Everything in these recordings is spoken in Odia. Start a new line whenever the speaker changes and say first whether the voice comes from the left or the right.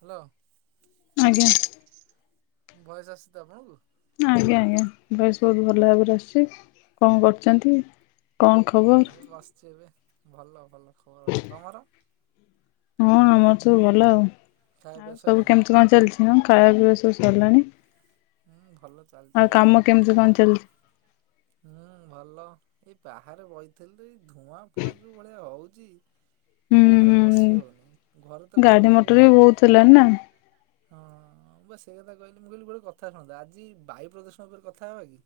right: ହ୍ୟାଲୋ।
left: ଆଜ୍ଞା।
right: ଭୟସ ଆସୁଛି ତ ଆପଣଙ୍କୁ?
left: ଆଜ୍ଞା ଆଜ୍ଞା ଭୟସ ବହୁତ ଭଲ ଭାବରେ ଆସୁଛି କଣ କରୁଛନ୍ତି? କଣ ଖବର?
right: ଏଇ ବସିଛି ଏବେ ଭଲ ଭଲ ଖବର ଭଲ। ତମର?
left: ହଁ ଆମର ସବୁ ଭଲ ଆଉ।
right: ଖାଇବା
left: ଆଉ
right: ପିଇବା
left: ସବୁ
right: ସଇଲାଣି?
left: କେମିତି କଣ ଚାଲିଛି? ହଁ ଖାଇଵା ପିଇବା ସବୁ ସରିଲାଣି।
right: ହୁଁ ଭଲ ଚାଲିଛି ଆଉ
left: କାମ
right: କଣ
left: କେମିତି
right: କରବା
left: ଚାଲିଛି?
right: ହୁଁ ଭଲ। ଏଇ ବାହାରେ ବଇଥିଲି ତ ଏଇ ଧୂଆଁ ଫୁଆଁ ଯଉଁ ଭଳିଆ ହଉଚି।
left: ହୁଁ
right: ବାହାରେ
left: ହୁଁ
right: ବସି ହଉନି ଘରେ ତ
left: ଗାଡି
right: ଗରମ ଯୋଉ
left: ମଟର ବି
right: ଭଳିଆ
left: ବହୁତ
right: ହଉଛି।
left: ହେଲାଣି ନା?
right: ହଁ ବା ସେ କଥା କହିଲି ମୁଁ କହିଲି ଗୋଟେ କଥା କଥା ଶୁଣନ୍ତୁ ଆଜି ବାୟୁ ପ୍ରଦୂଷଣ ଉପରେ କଥା ହେବା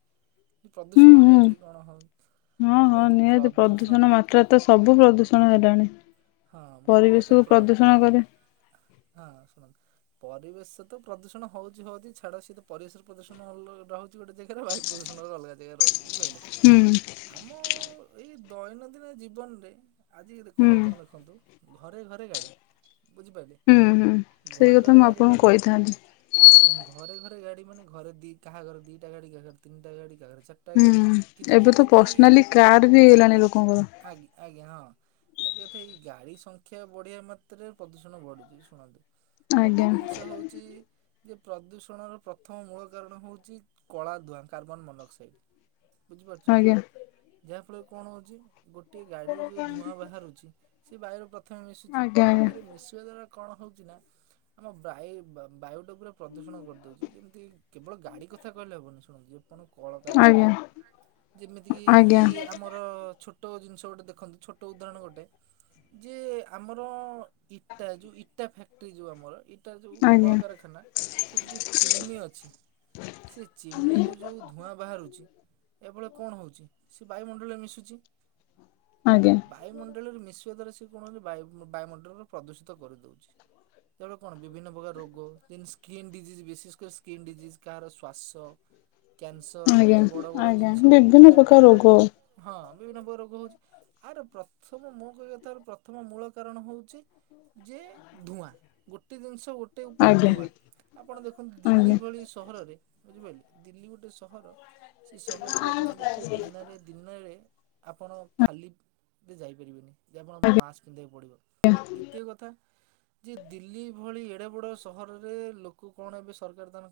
right: କି
left: ହୁଁ
right: ପ୍ରଦୂଷଣ
left: ହୁଁ
right: କେମିତି କଣ ହଉଚି?
left: ହଁ ନିହାତି ପ୍ରଦୂଷଣ ମାତ୍ରା ତ ସବୁ ପ୍ରଦୂଷଣ ହେଲାଣି।
right: ହଁ ମୋ କହିବା କଥା
left: ପରିବେଶକୁ
right: ପ୍ରଦୂ
left: ପ୍ରଦୂଷଣ କରେ
right: ହଁ ଶୁଣନ୍ତ। ପରିବେଶ ତ ପ୍ରଦୂଷଣ ହଉଛି ହଉଛି ଛାଡ ସେଏ ତ ପରିବେଶର ପ୍ରଦୂଷଣ ଅ ରହୁଛି ଗୋଟେ ଜାଗାରେ ବାୟୁ ପ୍ରଦୂଷଣ ଅଲଗା ଜାଗାରେ ରହୁଛି। ବୁଝିପାରିଲେ।
left: ହୁଁ
right: ଆମ ଏଇ ଦୈନନ୍ଦିନ ଜୀବନରେ ଆଜିି
left: ହୁଁ।
right: ଦେଖନ୍ତୁ ଆପଣ ଦେଖନ୍ତୁ ଘରେ ଘରେ ଗାଡି ବୁଝିପାରିଲେ
left: ହୁଁ ହୁଁ ସେଇ
right: ଘରେ
left: କଥା
right: ଘରେ
left: ମୁଁ
right: ଗାଡି
left: ଆପଣଙ୍କୁ
right: ମାନେ
left: କହିଥାନ୍ତି।
right: ଘରେ ଘରେ ଗାଡି ମାନେ ଘରେ ଦି କାହା ଘରେ ଦିଟା ଗାଡି କାହା ଘରେ ତିନଟା ଗାଡି କାହା ଘରେ ଚାରିଟା
left: ହୁଁ
right: ଗାଡି କିନ୍ତୁ
left: ଏବେ ତ
right: ଏମିତି
left: ପର୍ସନାଲି କାର ବି ହେଇଗଲାଣି ଲୋକଙ୍କର
right: ଆଜ୍ଞା ଆଜ୍ଞା ହଁ। ମୋ କହିବା କଥା ଏଇ ଗାଡି ସଂଖ୍ୟା ବଢିବା ମାତ୍ରେ ପ୍ରଦୂଷଣ ବଢୁଛି ଶୁଣନ୍ତୁ ଗୋଟେ
left: ଆଜ୍ଞା
right: ଜିନିଷ ହଉଛି ଯେ ପ୍ରଦୂଷଣର ପ୍ରଥମ ମୂଳ କାରଣ ହଉଛି କଳା ଧୁଆଁ କାର୍ବନ ମନୋକ୍ସାଇଡ଼ ବୁଝିପାରୁଛନ୍ତି
left: ଆଜ୍ଞା
right: ଯାହାଫଳରେ କଣ ହଉଛି ଗୋଟେ ଗୋଟିଏ ଗାଡିରୁ ଯୋଉ ଧୂଆଁ ବାହାରୁଛି ସେ ବାୟୁର ପ୍ର ପ୍ରଥମେ ମିଶୁଛି
left: ଆଜ୍ଞା
right: ବାୟୁରେ ମିଶିବା ଦ୍ଵାରା କଣ ହଉଛି ନା ଆମ ବାୟ ବାୟୁଟା ପୁରା ପ୍ରଦୂଷଣ କରିଦଉଛି ଯେମିତି କେବଳ ଗାଡି କଥା କହିଲେ ହବନି ଶୁଣପଣ କଳକାରଖାନା
left: ଆଜ୍ଞା
right: ଯେମିତି କିି ଏଇ
left: ଆଜ୍ଞା
right: ଆମର ଛୋଟ ଜିନିଷ ସେ ଗୋଟେଖନ୍ତୁ ଛୋଟ ଉଦାହରଣ ଗୋଟେ ଯେ ଆମର ଇଟା ଯୋଉ ଇଟା ଫ୍ୟାକ୍ଟ୍ରି ଯୋଉ ଆମର ଇ
left: ଆଜ୍ଞା
right: ଚିମ୍ନି ଅଛି ସେ ଚିମ୍ନିରୁ ଯୋଉ ଧୂଆଁ ବାହାରୁଛି ଏଭଳି କଣ ହଉଛି ସେ ବାୟୁମଣ୍ଡଳରେ ମିଶୁଛି
left: ଆଜ୍ଞା
right: ବାୟୁମଣ୍ଡଳରେ ଦ୍ଵାରା ସେ କଣ ହଉଛି ବାୟୁ ବାୟୁମଣ୍ଡଳର ପ୍ରଦୂଷିତ କରିଦଉଛି ଯାହାଫଳରେ କଣ ବିଭିନ୍ନ ପ୍ରକାର ରୋଗ ଦେନ୍ ସ୍କିନ୍ ଡିଜିଜ୍ ବିଶେଷ କରି ସ୍କିନ୍ ଡିଜିଜ୍ କାହାର ଶ୍ଵାସ କ୍ୟାନସର
left: ଆଜ୍ଞା
right: ଏମିତି ବଡ ବଡ
left: ଆଜ୍ଞା
right: ଜିନିଷ
left: ବିଭିନ୍ନ
right: ମାନେ
left: ପ୍ରକାର
right: ବଡ
left: ରୋଗ
right: ବଡ ହଁ ବିଭିନ୍ନ ପ୍ରକାର ରୋଗ ହଉଛି ଆରେ ପ୍ରଥମ ମୁଁ ପ୍ରଥମ ମୂଳ କାରଣ ହଉଛି ଯେ ଧୂଆଁ ଗୋଟେ ଜିନିଷ ଗୋଟେ ଉପରେ
left: ଆଜ୍ଞା
right: ଧୂଆଁ ଆପଣ ଦେଖନ୍ତୁ ଦିଲ୍ଲୀ
left: ଆଜ୍ଞା
right: ଭଳି ସହରରେ ବୁଝିପାରିଲେ ଦିଲ୍ଲୀ ଗୋଟେ ସହର ସେ ସହରରେ ଆପଣ ଦେଖିବେ ଦିନରେ ଦିନରେ ଆପଣ ଖାଲି ବି ଯାଇପାରିବେନି ଯେ ଆପଣଙ୍କ ମାସ୍କ ପିନ୍ଧିବାକୁ ପଡ଼ିବ ଦ୍ୱିତୀୟ କଥା ଯେ ଦିଲ୍ଲୀ ଭଳି ଏଡେ ବଡ ସହରରେ ଲୋକ କଣ ଏବେ ସରକାର ଦାନ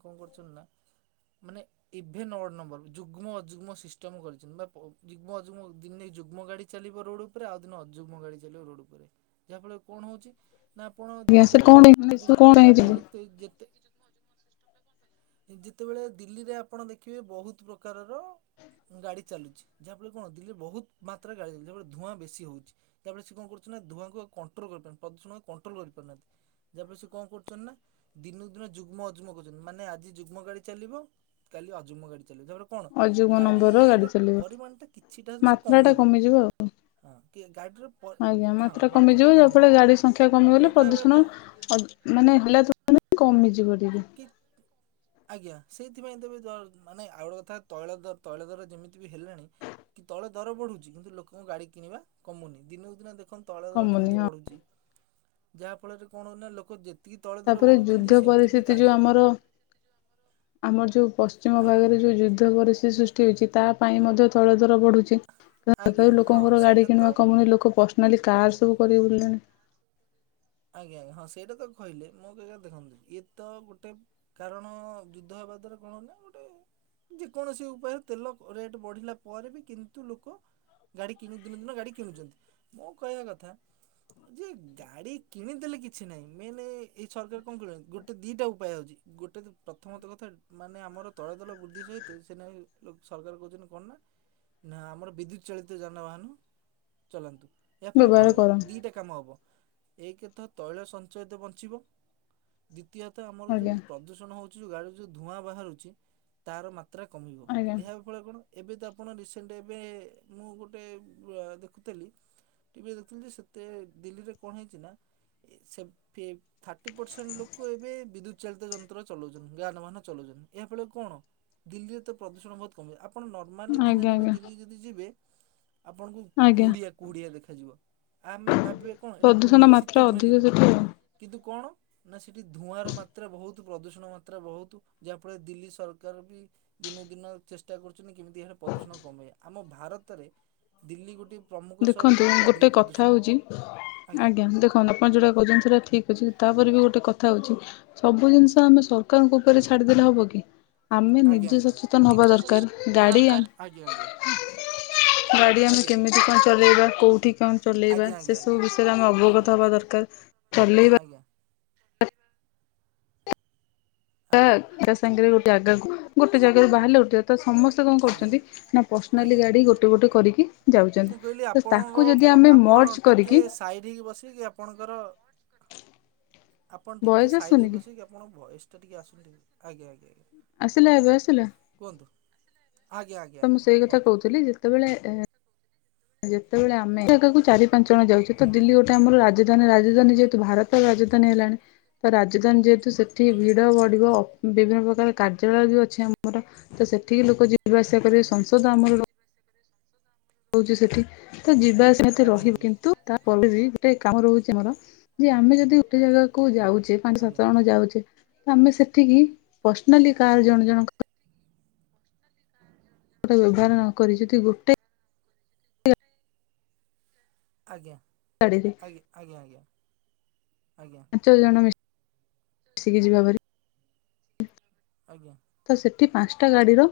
right: ମାନେ ଇଭେ ନଡ ନମ୍ବର ଯୁଗ୍ମ ଅଯୁଗ୍ମ ସିଷ୍ଟମ କରିଛନ୍ତି ବା ଯୁଗ୍ମ ଅଯୁଗ୍ମ ଦିନ ଯୁଗ୍ମ ଗାଡି ଚାଲିବ ରୋଡ ଉପରେ ଆଉ ଦିନେ ଯୁଗ୍ମ ଗାଡି ଚାଲିବ ରୋଡ ଉପରେ ଯାହାଫଳରେ କଣ ହୋଉଚି ନା ଆପଣ
left: ଆଜ୍ଞା ସେ
right: ଦେଖିଥେ
left: କଣ କଣ ହେଇଯିବ
right: ଆପଣ ଦେଖିେ ଯେତେ ଯେତେବେଳେ ଦିଲ୍ଲୀରେ ଆପଣ ଦେଖିବେ ବହୁତ ପ୍ରକାରର ଗାଡି ଚାଲୁଛି ଯାହା ଫଳରେ କଣ ଦିଲ୍ଲୀରେ ବହୁତ ମାତ୍ରାରେ ଗାଡି ଚାଲଛି ଯାହାଫ ଧୂଆଁ ବେଶୀ ହଉଛି। ଯାରେ ସେ କଣ କରୁଛନ୍ତି ନା ଧୂଆଁଙ୍କୁ କଣ୍ଟ୍ରୋଲ କରିପାର ପ୍ରଦୂଷଣ କଣ୍ଟ୍ରୋଲ କରିପାରୁନାହାନ୍ତି ଯାହାଫଳରେ ସେ କଣ କରୁଛନ୍ତି ନା ଦିନକୁ ଦିନ ଯୁଗ୍ମ ଅଯୁଗ୍ କରୁଛନ୍ତି ମାନେ ଆଜି ଯୁଗ୍ମ ଗାଡି ଚାଲିବ କାଲି ଅଜୁଗମ ଗାଡି ପରେ କଣ
left: ଅଯୋଗ ନମ୍ବର ଗାଡି
right: ଗାଡିର
left: ଚାଲିବ
right: ପରିମାଣ ଟା କିଛିଟା ଜିନିଷ
left: ମାତ୍ରା ଟା
right: କମିବ
left: କମିଯିବ ଆଉ
right: ହଁ। ଗାଡ଼ିର ପ
left: ଆଜ୍ଞା
right: ହଁ
left: ମାତ୍ରା
right: ମାତ୍ରାଟା
left: କମିଯିବ ଯାହାଫଳରେ ଗାଡି ସଂଖ୍ୟା
right: ମୋ
left: କମିଗଲେ
right: କହିବା
left: ପ୍ରଦୂଷଣ
right: କଥା
left: ମାନେ ହେଲେ ତ ମାନେ କମ ମିଯିବ
right: କି ଆଜ୍ଞା ସେଇ ସେଥିପାଇଁ ତବେ ମାନେ ଆଉ ଗୋେ କଥା ତୈଳ ଦ ତୈଳ ଦର ଯେମିତି ବି ହେଲାଣି କି ତୈଳ ଦର ବଢୁଛି କିନ୍ତୁ ଲୋକଙ୍କ ଗାଡି କିଣିବା କମୁନି ଦିନକୁ ଦିନ [unintelligible]
left: କମୁନି
right: କେମିତି
left: ହଁ
right: ବଢୁଚି ଯାହା ଫଳରେ କଣ ନା ଲୋକ ଜିତ ଏତିକି ତୈଳ ଦର ବଢୁଛନ୍ତି ସେମିତି ବି
left: ଏ ଯୋଉ
right: ଗାଡ଼ି
left: ଆମର ଆମ ପଶ୍ଚିମ
right: ଆଜ୍ଞା
left: ଭାଗରେ ଯୋଉ ଯୁଦ୍ଧ
right: ପାଖରେ
left: ପରିସ୍ଥିତି ସୃଷ୍ଟି ହେଉଛି ତା ପାଇଁ ମଧ୍ୟ ତୈଳ ଦର ବଢ଼ୁଛି। ତଥାପି
right: ଆଜ୍ଞା ହଁ
left: ଲୋକଙ୍କର ଗାଡି
right: ସେଇଟା ତ
left: କିଣିବା କମୁନି ଲୋକ ପର୍ସନାଲି କାର୍ ସବୁ କରି ବୁଲିଲେଣି।
right: ଆଜ୍ଞା ଆଜ୍ଞା। ହଁ ସେଇଟା ତ କହିଲେ ମୁଁ ବି ଆଜ୍ଞା ଦେଖନ୍ତୁ ଇଏ ତ ଗୋଟେ କାରଣ ଯୁଦ୍ଧ ହେବା ଦ୍ୱାରା କଣ ହେଲା, ଗୋଟେ ଯେକୌଣସି ଉପାୟରେ ତେଲ ରେଟ୍ ବଢ଼ିଲା ପରେ ବି କିନ୍ତୁ ଲୋକ ଗାଡ଼ି କିଣୁ ଦିନକୁ ଦିନ ଗାଡ଼ି କିଣୁଛନ୍ତି। ମୋ କହିବା କଥା ଯେ ଗାଡ଼ି କିଣିଦେଲେ କିଛି ନାହିଁ ମେନ୍ ଏଇ ସରକାର କଣ କହୁଛନ୍ତି ଗୋଟେ ଦୁଇଟା ଉପାୟ ହେଉଛି ଗୋଟେ ତ ପ୍ରଥମତଃ କଥା ମାନେ ଆମର ତୈଳ ଦର ବୃଦ୍ଧି ସହିତ ସେନା ସରକାର କହୁଛନ୍ତି କଣ ନା ନା ଆମର ବିଦ୍ୟୁତ୍ ଚାଳିତ ଯାନବାହାନ ଚଲାନ୍ତୁ। ଏହା ଫଳରେ
left: ବ୍ୟବହାର
right: କଣ ହବ?
left: କର
right: ଦିଟା କାମ ହବ ଏକରେ ତ ତୈଳ ସଞ୍ଚୟ ତ ବଞ୍ଚିବ, ଦ୍ୱି ଦ୍ଵିତୀୟତଃ ଆମର ଯୋଉ
left: ଆଜ୍ଞା
right: ପ୍ରଦୂଷଣ ହଉଛି ଯୋଉ ଗାଡି ଯୋଉ ଧୂଆଁ ବାହାରୁଛି ତାର ମାତ୍ରା ମାତ୍ରା କମିବ,
left: ଆଜ୍ଞା
right: ଏହା ଫଳରେ କଣ? ଏବେ ତ ଆପଣ ରିସେଣ୍ଟ ଏବେ ମୁଁ ଗୋଟେ ଆହ୍ ଦେଖୁଥିଲି ଟିଭିରେ ଦେଖୁଥିଲି ଯେ, ସେତେ ଦିଲ୍ଲୀରେ କଣ ହେଇ ଚିନା ସେ ପେ ଥାର୍ଟୀ ପରସେଣ୍ଟ ଲୋକ ଏବେ ବିଦ୍ୟୁତ ଚାଳିତ ଯନ୍ତ୍ର ଚଲଉଚନ୍ତି ଯାନବାହାନ ଚଲଉଚନ୍ତି। ଏହା ଫଳରେ କଣ ଦିଲ୍ଲୀରେ ପ୍ରଦୂଷଣ ବହୁତ୍ କମିବା ଆପ ଆପଣ ନର୍ମାଲି
left: ଆଜ୍ଞା
right: ଦିନରେ ବି
left: ଆଜ୍ଞା
right: ଦିଲ୍ଲୀ ଯଦି ଯିବେ। ଆପଣଙ୍କୁ
left: ଆଜ୍ଞା।
right: କୁହୁଡିଆ କୁହୁଡିଆ ଦେଖାଯିବ। ଆମେ ଭାବିବା କଣ ଏଇଟା
left: ପ୍ରଦୂଷଣ
right: କୁହୁଡ଼ି
left: ମାତ୍ରା
right: ଶୀତଦିନ
left: ଅଧିକ
right: ଯେମିତି,
left: ସେଠି ଆଉ।
right: କିନ୍ତୁ କଣ? ନା ସେ ସେଠି ଧୂଆଁର ମାତ୍ରା ବହୁତ ପ୍ରଦୂଷଣ ମାତ୍ରା ବହୁତ, ଯାହାଫଳରେ ଦିଲ୍ଲୀ ସରକାର ବି ଦିନ ଦିନ ଚେଷ୍ଟା କରୁଚ ଛନ୍ତି କେମିତି ଏହାର ପ୍ରଦୂଷଣ କମେଇଆ। ଆମ ଭାରତ ଭିତରେ ଦିଲ୍ଲୀ ଗୋଟିଏ ସହର
left: ଦେଖନ୍ତୁ
right: ଯୋଉଠିକି ଅଧିକ
left: ଗୋଟେ କଥା
right: ପ୍ରଦୂଷିତ
left: ହଉଛି
right: ହେଉଛି।
left: ଆଜ୍ଞା, ଦେଖନ୍ତୁ ଆପଣ ଯୋଉଟା କହୁଛନ୍ତି ସେଇଟା ଠିକ ଅଛି। ତାପରେ ବି ଗୋଟେ କଥା ହଉଛି, ସବୁ ଜିନିଷ ଆମେ ସରକାରଙ୍କ ଉପରେ ଛାଡିଦେଲେ ହବ କି? ଆମେ
right: ଆଜ୍ଞା
left: ନିଜେ
right: ଆଜ୍ଞା
left: ସଚେତନ ହବା ଦରକାର। ଗାଡି ଆମେ ଗାଡି ଆମେ
right: ଆଜ୍ଞା
left: କେମିତି କଣ ଚଲେଇବା କଉଁଠି କଣ ଚଲେଇବା,
right: ଆଜ୍ଞା ଆଜ୍ଞା ଆଜ୍ଞା
left: ସେସବୁ ବିଷୟରେ ଆମେ
right: ଆଜ୍ଞା
left: ଅବଗତ ହେବା ଦରକାର। ଚଲେଇବା
right: ଆଜ୍ଞା ଆଜ୍ଞା ଆଜ୍ଞା
left: ଦରକାର। ଏହା ସାଙ୍ଗରେ ଗୋଟେ ଜାଗାକୁ ଗୋଟେ ଜାଗାକୁ ବାହାରିଲେ [unintelligible] ସମସ୍ତେ କଣ
right: ଆଜ୍ଞା ଆଜ୍ଞା
left: କରୁଛନ୍ତି ନା ପର୍ସନାଲି
right: ଆଜ୍ଞା
left: ଗାଡି ଗୋଟେ ଗୋଟେ କରିକି
right: ମୁଁ
left: ଯାଉଛନ୍ତି,
right: କହିଲି
left: ତ
right: ଆପଣଙ୍କ
left: ତାକୁ ଯଦି
right: ଭ
left: ଆମେ
right: ଆପଣ
left: ମର୍ଚ
right: ଟିକେ
left: କରିକି।
right: ସାଇଡ୍ ହେଇକି ବସିକି ଆପଣଙ୍କର ଆପଣ ଟିକେ
left: ଭଏସ
right: ସାଇଡେ
left: ଆସୁନି
right: ହେଇ ବସିବେ କି? ଆପଣଙ୍କ ଭଏସ ତ ଟିକେ ଆସୁନୁ ଆଜ୍ଞା ଆଜ୍ଞା ଆଜ୍ଞା [inaudible]
left: ଆସିଲା ଏବେ ଆସିଲା
right: କୁହନ୍ତୁ ଆଜ୍ଞା ଆଜ୍ଞା
left: ତ ମୁଁ
right: ଆଜ୍ଞା
left: ସେଇ କଥା
right: କୁହନ୍ତୁ
left: କହୁଥିଲି ଯେତବେଳେ ଏହେ। ଯେତେବେଳେ ଆମେ ଜାଗାକୁ ଚାରି ପାଞ୍ଚ ଜଣ ଯାଉଛି ତ
right: ଆଜ୍ଞା
left: ଦିଲ୍ଲୀ ଗୋଟେ ଆମର ରାଜଧାନୀ ରା ରାଜଧାନୀ ଯେହେତୁ ଭାରତର ରାଜଧାନୀ ହେଲାଣି ତ ରାଜଧାନୀ ଯେହେତୁ ସେଠି
right: ଆଜ୍ଞା।
left: ଭିଡ ବଢିବ ଅ ବିଭିନ୍ନ ପ୍ରକାର କାର୍ଯ୍ୟାଳୟ ବି ଅଛି ଆମର ତ ସେଠିକି ଲୋକ ଯି ଯିବା ଆସିବା କର
right: ଆଜ୍ଞା ଆଜ୍ଞା।
left: ସଂସଦ ଆମର ହଉଛି ସେଠି ଯିବାେ
right: ଆଜ୍ଞା
left: ରହିବ
right: ଆଜ୍ଞା।
left: କିନ୍ତୁ ତା ପରେ ବି ଗୋଟେ କାମ ରହୁଛି ଆମର ଯେ ଆମେ ଯଦି ଗୋଟେ ଜାଗାକୁ ଯାଉଛ। ପାଞ୍ଚ
right: ଆଜ୍ଞା।
left: ସାତ ଜଣ ଯାଉଛେ। ଆମେ ସେଠିକି ପର୍ସନାଲି କାହାର
right: ଆଜ୍ଞା।
left: ଜଣେ ଜଣଙ୍କ ଗୋଟେ ବ୍ୟବହାର ନ କରି ଯଦି ଗୋଟେ
right: ଆଜ୍ଞା।
left: ଗାଡିରେ
right: ଆଜ୍ଞା ଆଜ୍ଞା ଆଜ୍ଞା। ଆଜ୍ଞା
left: ପାଞ୍ଚ ଜଣ ମିଶ ମିଶିକି ଯିବା ଭାରି।
right: ଆଜ୍ଞା
left: [inaudible] ତ ସେ ଏ ପାଞ୍ଚଟା ଗାଡିର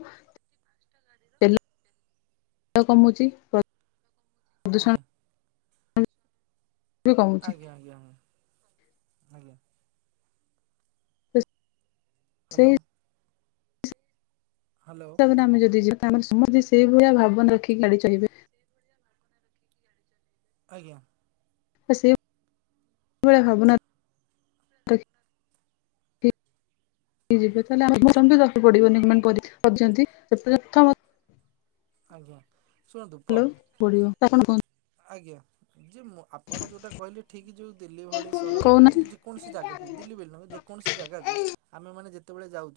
left: ଦେ କମୁଛି ପ୍ରଦୂଷଣ
right: ଆଜ୍ଞା।
left: ବି କମୁଛି
right: ଆଜ୍ଞା ଆଜ୍ଞା। ଆଜ୍ଞା।
left: ତ ସେଇ
right: ହ୍ୟାଲୋ। ହ୍ୟାଲୋ
left: [unintelligible] ଆମେ। ସମସ୍ତେ ସେଇ ଭଳିଆ ଭାବନା ରଖିକି ଗାଡି ଚଳିବ
right: ଆଜ୍ଞା।
left: [unintelligible] ହେ ଯିବେ ତାହେଲେ ଆମେଁ ସେମିତି ଦବାକୁ ପଡିବନି କି କରିଛନ୍ତି ଯ। [inaudible]
right: ଆଜ୍ଞା। ଶୁଣନ୍ତୁ ପ୍ର
left: ହ୍ୟାଲୋ। [unintelligible]
right: ଆଜ୍ଞା ଯେଁ ଆପଣ ଯୋଉଟା କହିଲେ ଠିକ ଯୋଉ ଦିଲ୍ଲୀ ଭଳି ସହରକୁ କି
left: କହୁନାହାନ୍ତି
right: ଯେକୌଣସି ଜାଗାକୁ ଦିଲ୍ଲୀ ବ ଯେକୌଣସି ଜାଗାକୁ ଆମେ ମାନେ ଯେ କେତେଳେ ଯାଉ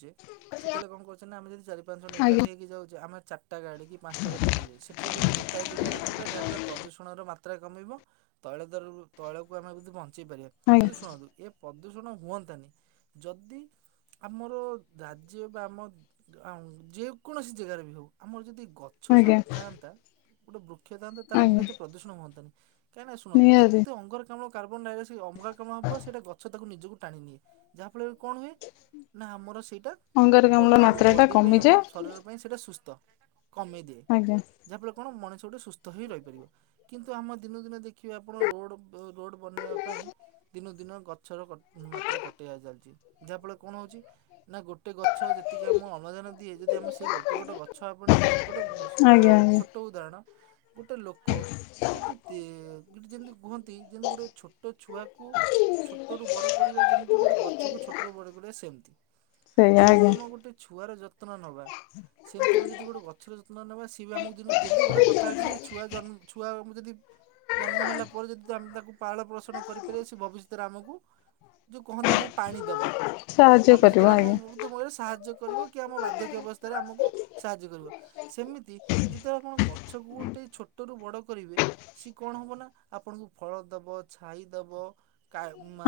right: ସେତେବେଳେ କଣ କରୁଛନ୍ତି ନା ଆମେ ଯଦି ଚାରି ପାଞ୍ଚ ଜଣ ଏକାଠି
left: ଆଜ୍ଞା
right: ହେଇକି ଯାଉଛ ଆମେ ଚାଟାଗା ପାଞ୍ଚଟା ଗାଡି ନେଇଯାଏ ସେଠି ଯଦିମେ ଗୋଟାଏ ଜାଗାରେ ଯିବା ଯାହାବଳେ ପ୍ରଦୂଣର ମାତ୍ର କମ ତୈଳ ଦର ତୈଳକୁ ଆମେ ବଞ୍ଚିପାରିବା
left: ଆଜ୍ଞା
right: କିନ୍ତୁ ଶୁଣନ୍ତୁ ଏ ପ୍ରଦୂଷଣ ହୁଅନ୍ତାନି ଯଦି ଆମର ରାଜ୍ୟ ବା ଆମ ଯେକୌଣସି ଜାଗାରେ ବି ହେଉ ଆମର ଯଦି ଛ
left: ଆଜ୍ଞା
right: ଶବଥାନ୍ତା ଉଡ଼ୁ ତାହାହେଲେ ଆମକୁ
left: ଆଜ୍ଞା
right: ଏତେ ପ୍ରଦୂଷଣ ହୁଅନ୍ତାନି। କାହିଁକ ନାନା
left: ନିହାତି
right: ଶୁଣନ୍ତୁ ଅଙ୍ଗର କାର୍ବୋନ ଡାଇଅକ୍ସାଇଡ ଅଙ୍ଗାରକାମ୍ଳ କଣ ହବ ସେଇଟା ଗଛ ତାକୁ ନିଜକୁ ଟାଣି ନିଏ ଯାହା ଯାହାଫଳରେ କଣ ହୁଏ ନା ଆମର ସେଇଟା
left: ଅଙ୍ଗାରକାମ୍ଳ
right: ଆମ
left: ମାତ୍ରା ଟା
right: ବଡ଼ି ପାଇଁ
left: କମିଯାଏ
right: ଆମ ଶରୀର ପାଇଁ ସେଇଟା ସୁସ୍ଥ। କମେଇ ଦିଏ
left: ଆଜ୍ଞା
right: ଯାହାଫଳରେ କଣ ମଣିଷ ସେଟେ ସୁସ୍ଥ ହୋଇ ରହିପାରିବ। କିନ୍ତୁ ଆମ ଦିନ ଦିନେ ଦେଖିବେ ଆପଣ ରୋଡ଼ ରୋଡ଼ ବନେଇବା ପାଇଁ ଦିନକୁ ଦିନ ଗ ଗଛର ମାତ୍ରା କଟି ଯାଉଛି ଯାହା ଫଳରେ କଣ ହଉଛି ନା ଗୋଟେ ଗଛ ଯେତିକି ଆମ ଅମ୍ଳଜାନ ଦିଏ ଯଦି ଆମେ ସେଇ ଗୋଟେ ଗୋଟ ଗଛ ଆପଣ ଦିନ କୁ। ଗୋଟେ
left: ଆଜ୍ଞା
right: ଗଟ
left: ଆଜ୍ଞା
right: ଛୋଟ ଉଦାହରଣ। ଗୋଟେ ଲୋକ ଯଦି ଯେମିତି କୁହନ୍ତି ଯେମିତି ଗୋଟେ ଛୋଟ ଛୁଆକୁ ଛୋଟରୁୁ ବଡ କରିବା ଯେମିତି ଗୋଟେ ଗଛ କ ଛୋଟରୁୁ ବଡ କରିବା ସେମିତି।
left: ସେଇଆ
right: ଯେମିତି
left: ଆଜ୍ଞା
right: ଆମ ଗୋଟେ ଛୁଆର ଯନ୍ନ। ନବା ସେମିତି ଆମେ ଯଦି ଗୋଟେ। ମଛର ଯତ୍ନ ନେବା ସିଏ ବି ଆମକୁିନ ଯେମିତି ଗୋଟେ କଥା ଅଛି ଯେ ଛୁଆ ଜନ୍ମ ଛୁଆ ଆକୁ ଯଦି। ଜନ୍ମ ହେଲା ପରେ ଯଦି ଆମେ ତାକୁ ପାଳ ପୋଷଣ କରିପାରିବା ସେ ଭବିଷ୍ୟତରେ ଆମକୁ ଯୋଉ କୁହନ୍ତି। ଆମକୁ ପାଣି ଦବ
left: ସାହାଯ୍ୟ କରିବ
right: ଭବିଷ୍ୟତରେ ଆମ
left: ଆଜ୍ଞା
right: ମୃତ୍ୟୁମୟରେ ସାହାଯ୍ୟ କରିବ କି ଆମ ବାର୍ଦ୍ଧକ୍ୟ ଅବସ୍ଥାରେ ଆମକୁ ସାହାଯ୍ୟ କରିବ। ସେମିତି ଯେତେବେଳେ ଆପଣ ଗଛକୁ ଗୋଟେ ଛୋଟ ରୁ ବଡ। କରିବେ ସି କଣ ହବ ନା ଆପଣଙ୍କୁ ଫଳ ଦବ ଛାଇ ଦବ।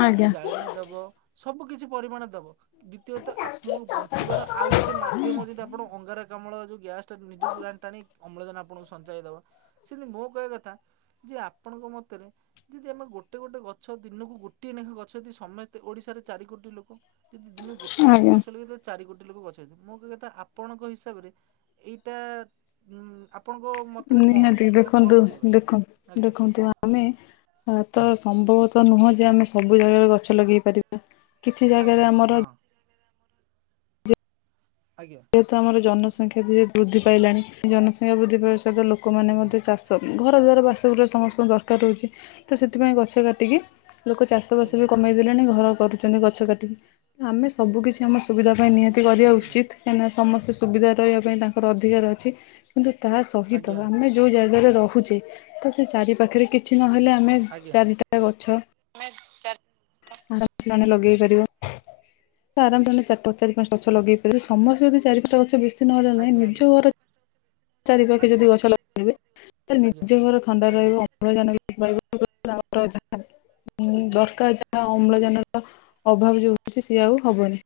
left: ଆଜ୍ଞା
right: ଜାଳେଣିୀ ଦେବ ସବୁ କିଛି। ପରିମାଣ ଦବ। ଦ୍ଵିତୀୟତଃ ଆପଣ ବଞ୍ଚିବାର ଆଉ ଗୋଟେ ମାଧ୍ୟମ ଯଦି ଆପଣ ଅଙ୍ଗାରକାମ୍ଳ ଯୋଉ। ଗ୍ୟାସ୍ ତ ନିଜକୁ ଆଣିଟାଣି। ଅମ୍ଳଜାନ ଆପଣଙ୍କୁ ସଞ୍ଚୟ ଦବ, ସେମିତି ମୋ କହିବା କଥା ଯେ ଆପଣଙ୍କ ମତରେ ଯଦି ଆମେ ଗୋଟେ ଗୋଟେ ଗଛ ଦିନକୁ ଗୋଟିଏ ନେଖା ଗଛ ଯଦି ସମସ୍ତେ ଓଡିଶାରେ ଚାରି କୋଟି ଲୋକ। ଯଦି ଦିନ ଗୋଟି ଗୋଟି
left: ଆଜ୍ଞା
right: ଗଛ ଲଗେଇଥାଅ ଚାରି ଗୋଟି। ଲୋକ ଗଛେଇ ମୁଁ କହିବା କଥା ଆପଣଙ୍କ ହିସାବରେ। ଏଇଟା ଉ।
left: ନିହାତି ଦେଖନ୍ତୁ
right: ଦରକାର?
left: ଦେଖ
right: ଆଜ୍ଞା
left: ଦେଖନ୍ତୁ ଆମେ ତ। ସମ୍ଭବ ତ ନୁହଁ ଯେ ଆମେ ସବୁ ଜାଗାରେ ଗଛ ଲଗେଇ ପାରିବା। କିଛି
right: ଆଜ୍ଞା
left: ଜାଗାରେ ଆମର।
right: ଆଜ୍ଞା ହଁ
left: ଯେହେତୁ ଆମର ଜନସଂଖ୍ୟା [inaudible] ବୃଦ୍ଧି ପାଇଲାଣି, ଜନସଂଖ୍ୟା ବୃଦ୍ଧି ପାଇ। [inaudible] ଲୋକମାନେ
right: ଆଜ୍ଞା
left: ମଧ୍ୟ ଚାଷ ଘର ଦ୍ୱାର ବାସଗୃହ ସମସ୍ତଙ୍କ ଦରକାର ରହୁଛି, ତ ସେଥିପାଇଁ ଗଛ କାଟିକି ଲୋକ ଚାଷ ବାସ
right: ଆଜ୍ଞା
left: ବି କମେଇ ଦେଲେଣି ଘର। କରୁଛନ୍ତି ଗଛ କାଟିକି ଆମେ ସବୁ କିିଛି ଆମ ସୁବିଧା ପାଇଁ ନିହାତି। କରିବା
right: ଆଜ୍ଞା
left: ଉଚିତ୍। ନା ସମସ୍ତେ ସୁବିଧା ରହିବା ପାଇଁ ତାଙ୍କର ଅଧିକାର ଅଛି କିନ୍ତୁ ତା ସହିତ
right: ଆଜ୍ଞା
left: ଆମେ ଯଉ ଜାଗାରେ ରହୁ [inaudible] ତ ସେ ଚାରି ପାଖରେ କିଛି ନହେଲେ। ଆମେ
right: ଆଜ୍ଞା
left: ଚାରିଟା ଗଛ। [unintelligible] ଲଗେଇ ପାରିବ [inaudible] [inaudible] ଲଗେଇ ପାରିବ ସମସ୍ତେ ଯଦି [inaudible] ନ ହେଲେ ନାହିଁ
right: ଆଜ୍ଞା
left: ନିଜ ଘର। ଚାରି ପାାଖେ
right: ଆଜ୍ଞା ଆଜ୍ଞା
left: ଯଦି ଗଛ ଲଗେଇିବେ, ତାହେଲେ
right: ଆଜ୍ଞା ଆଜ୍ଞା।
left: ନିଜ ଘର ଥଣ୍ଡା
right: ଆଜ୍ଞା
left: ରହିବେ ଅମ୍ଳଜାନ। [inaudible] ହଁ
right: ଆଜ୍ଞା
left: ଦରକାର ଯା ଆଉ। ଅମ୍ଳଜାନର ଅଭାବ ଯୋଉ ହଉଛି ସିଏ ଆଉ ହବନି।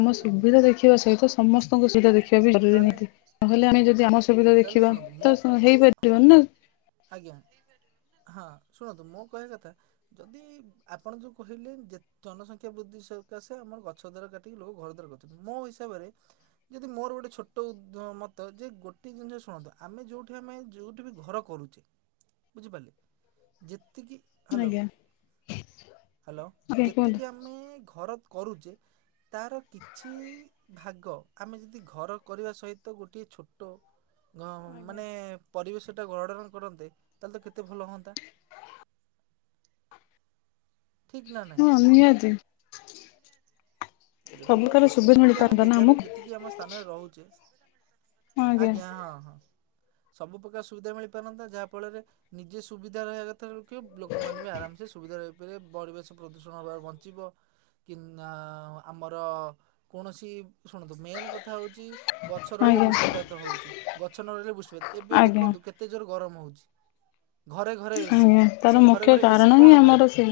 left: ଆମ
right: ଆଜ୍ଞା ଆଜ୍ଞା।
left: ସୁବିଧା ଦେଖିବା ସହିତ।
right: ତାହେଲେ
left: ସମସ୍ତଙ୍କୁ [inaudible] [inaudible] ହେଲେ ଆମେ ଯଦି ଆମ ସୁବିଧା
right: ତାହେଲେ
left: ଦେଖିବା
right: ଶୁଣନ୍ତୁ ମୋ
left: ତ ହେଇପାରିବନି ନା।
right: ଆଜ୍ଞା। ହଁ ଶୁଣନ୍ତୁ ମୋ କହିବା କଥା ଯଦି ଆପଣ ଯୋଉ କହିଲେ ଯେ ଜନସଂଖ୍ୟା ବୃଦ୍ଧି ସକାଶେ ଆମର ଗଛ ଦାର କାଟିକି ଲୋକ ଘର ଦ୍ୱାର କରୁଛନ୍ତି, ମୋ ହିସାବରେ ଯଦି ମୋର ଗୋଟେ ଛୋଟ ମତ ଯେ ଗୋଟେ ଜିନିଷ ଶୁଣନ୍ତୁ ଆମେ ଯୋଉଠି ଆମେ ଯୋଉଠି ବି ଘର କରୁଛୁ। ବୁଝିପାରିଲେ। ତିକି ହାଲୋ
left: ଆଜ୍ଞା
right: ହ୍ୟାଲୋ
left: ଆଜ୍ଞା କୁହନ୍ତୁ।
right: ଯେତିକି ଆମେ ଘର। କରୁଛେ ତାର କିଛି ଭାଗ ଆମେ ଯଦି ଘର କରିବା ସହିତ ଗୋଟିଏ ଛୋଟ
left: ଆଜ୍ଞା।
right: ମାନେ ପରିବେଶ ଗୋଟେ ଗଡ଼ ର କରନ୍ତେ, ତାହେଲେ ତ କେତେ ଭଲ ହୁଅନ୍ତା? ଠିକ୍ ନା ନାହିଁ?
left: ହଁ। ନିହାତି।
right: ଯଦି
left: ସବୁ
right: ଆମେ
left: ପ୍ରକାର
right: ଛୋଟ
left: ସୁବିଧା
right: ଯେତିକି ଆମେ
left: ମିଳିପାରନ୍ତା ନା
right: ଜାଗାରେ
left: ଆମକୁ
right: ଯେତିକି ଆମ ସ୍ଥାନରେ ରହୁଛେ। ଆଜ୍ଞା। ହଁ ହଁ। ସବୁ ପ୍ରକାର ସୁବିଧା ମିଳିପାରନ୍ତା। ଯାହାଫଳରେ ନିଜେ ସୁବିଧା ରହିବା କଥା ସେକ [unintelligible] ଲୋକମାନେ ବି ଆରାମସେ ସୁବିଧା ରହ ରେ ପରିବେଶ ପ୍ରଦୂଷଣ ହବାରୁ ବଞ୍ଚିବ। କି ଆମର କୌଣସି ଶୁଣନ୍ତୁ ମେନ୍ କଥା ହଉଛି ଗଛ ରହିଲେ
left: ଆଜ୍ଞା
right: ବୃଷ୍ଟିପାତ ହଉଛି ଗଛ ନ ରହିଲେ ବୃଷ୍ଟିପାତ। ଏବେ
left: ଆଜ୍ଞା
right: ଦେଖନ୍ତୁ କେତେ ଜୋର ଗରମ ହେଉଛି।
left: ଆଜ୍ଞା। ତାର ମୁଖ୍ୟ କାରଣ
right: କଣ
left: ହିଁ
right: ପାଇଁ
left: ଆମର ସେ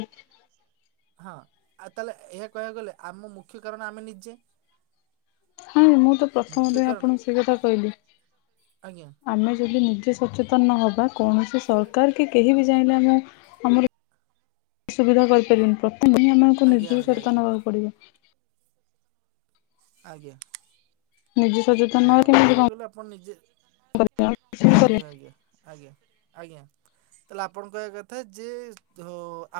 right: ହଁ। ଆଉ ତାହେଲେ, ଏହା କହିବାକୁ ଗଲେ ଆମ ମୁଖ୍ୟ ୁ [unintelligible] କାରଣ ଆମେ ନିଜେ।
left: ହଁ। ମୁଁ ତ ପ୍ରଥମ
right: ମୁଖ୍ୟ
left: ଦିନ
right: କାରଣ
left: ଆପଣଙ୍କୁ ସେ କଥା କହିଲି
right: ଆଜ୍ଞା
left: ଆମେ ଯଦି ନୁ କି ସଚେତନ ନ ହେବା। କୌଣସି ସରକାର କି କେହି ବି ଚାହିଁଲେ ଆମକୁ ଆମର ସୁବିଧା କରିପାରିବେନି। ସେ ଆମଙ୍କୁ [unintelligible]
right: ଆଜ୍ଞା
left: ନିଜକୁ
right: ଆଜ୍ଞା
left: ସଚେତନ
right: ଆଜ୍ଞା।
left: ନେବାକୁ ପଡିବ।
right: ଆଜ୍ଞା।
left: ନିଜେ ସଚେତନ ନ
right: ହଁ
left: ହେଲେ
right: ଏଇଟା
left: କେମିତି
right: ତ
left: କଣ
right: କହିଲେ ଆପଣ ନିଜେ
left: କରିବା ଆମେ କିଛି ବି
right: ଆଜ୍ଞା ଆଜ୍ଞା ଆଜ୍ଞା। ଆଜ୍ଞା। ତାହେଲେ ଆପଣ କହିବା କଥା ଯେ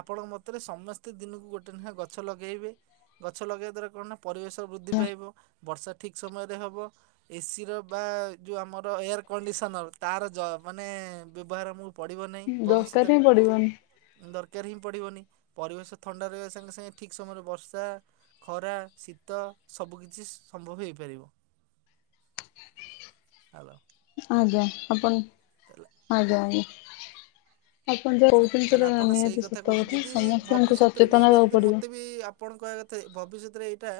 right: ଆପଣଙ୍କ ମତରେ ସମସ୍ତେ ଦିନକୁ ଗୋଟେ ଲେଖାଏଁ ଗଛ ଲଗାଇବେ। ଗଛ ଲଗେଇବା ଦ୍ୱାରା କଣ ନା ପରିବେଶ ବୃଦ୍ଧି ପାଇବ। ବର୍ଷା ଠିକ୍ ସମୟରେ ହେବ। ଏସି ର ବା ଯୋଉ ଆମର ଏୟାର କଣ୍ଡିସନର ତାର ଯ ମାନେ ବ୍ୟବହାର ମୁ ପଡ଼ିବ ନାହିଁ
left: କରିବା ଦରକାର
right: ଭବିଷ୍ୟତରେ
left: ହିଁ ପଡିବନି।
right: ଦର ବକାରରେ [unintelligible] ହିଁ ପଡ଼ିବନି ପରିବେଶ ଥଣ୍ଡା ରହିବା ସାଙ୍ଗେ ସାଙ୍ଗେ ଠିକ୍ ସମୟରେ ବର୍ଷା, ଖରା, ଶୀତ ସବୁକିଛି ସମ୍ଭବ ହେଇପାରିବ। ହାଲୋ।
left: ଆଜ୍ଞା ଆପଣ ଆଜ୍ଞା ଆଜ୍ଞା। ଆପଣ ଯାହା କହୁଛନ୍ତି
right: ତାହେଲେ
left: ସେଟା
right: ଆପଣ ସେଇ
left: ନିହାତି
right: କଥା
left: ସତ
right: କହୁଛନ୍ତି। ଯଦି
left: ସମସ୍ତଙ୍କୁ
right: ଭବିଷ୍ୟତରେ ବି
left: ସଚେତନ
right: ଏଇଟା
left: ହେବାକୁ
right: ଯଦି
left: ପଡିବ।
right: ମତେ ବି ଆପଣ କହିବା କଥା ଭବିଷ୍ୟତରେ ଏଇଟା।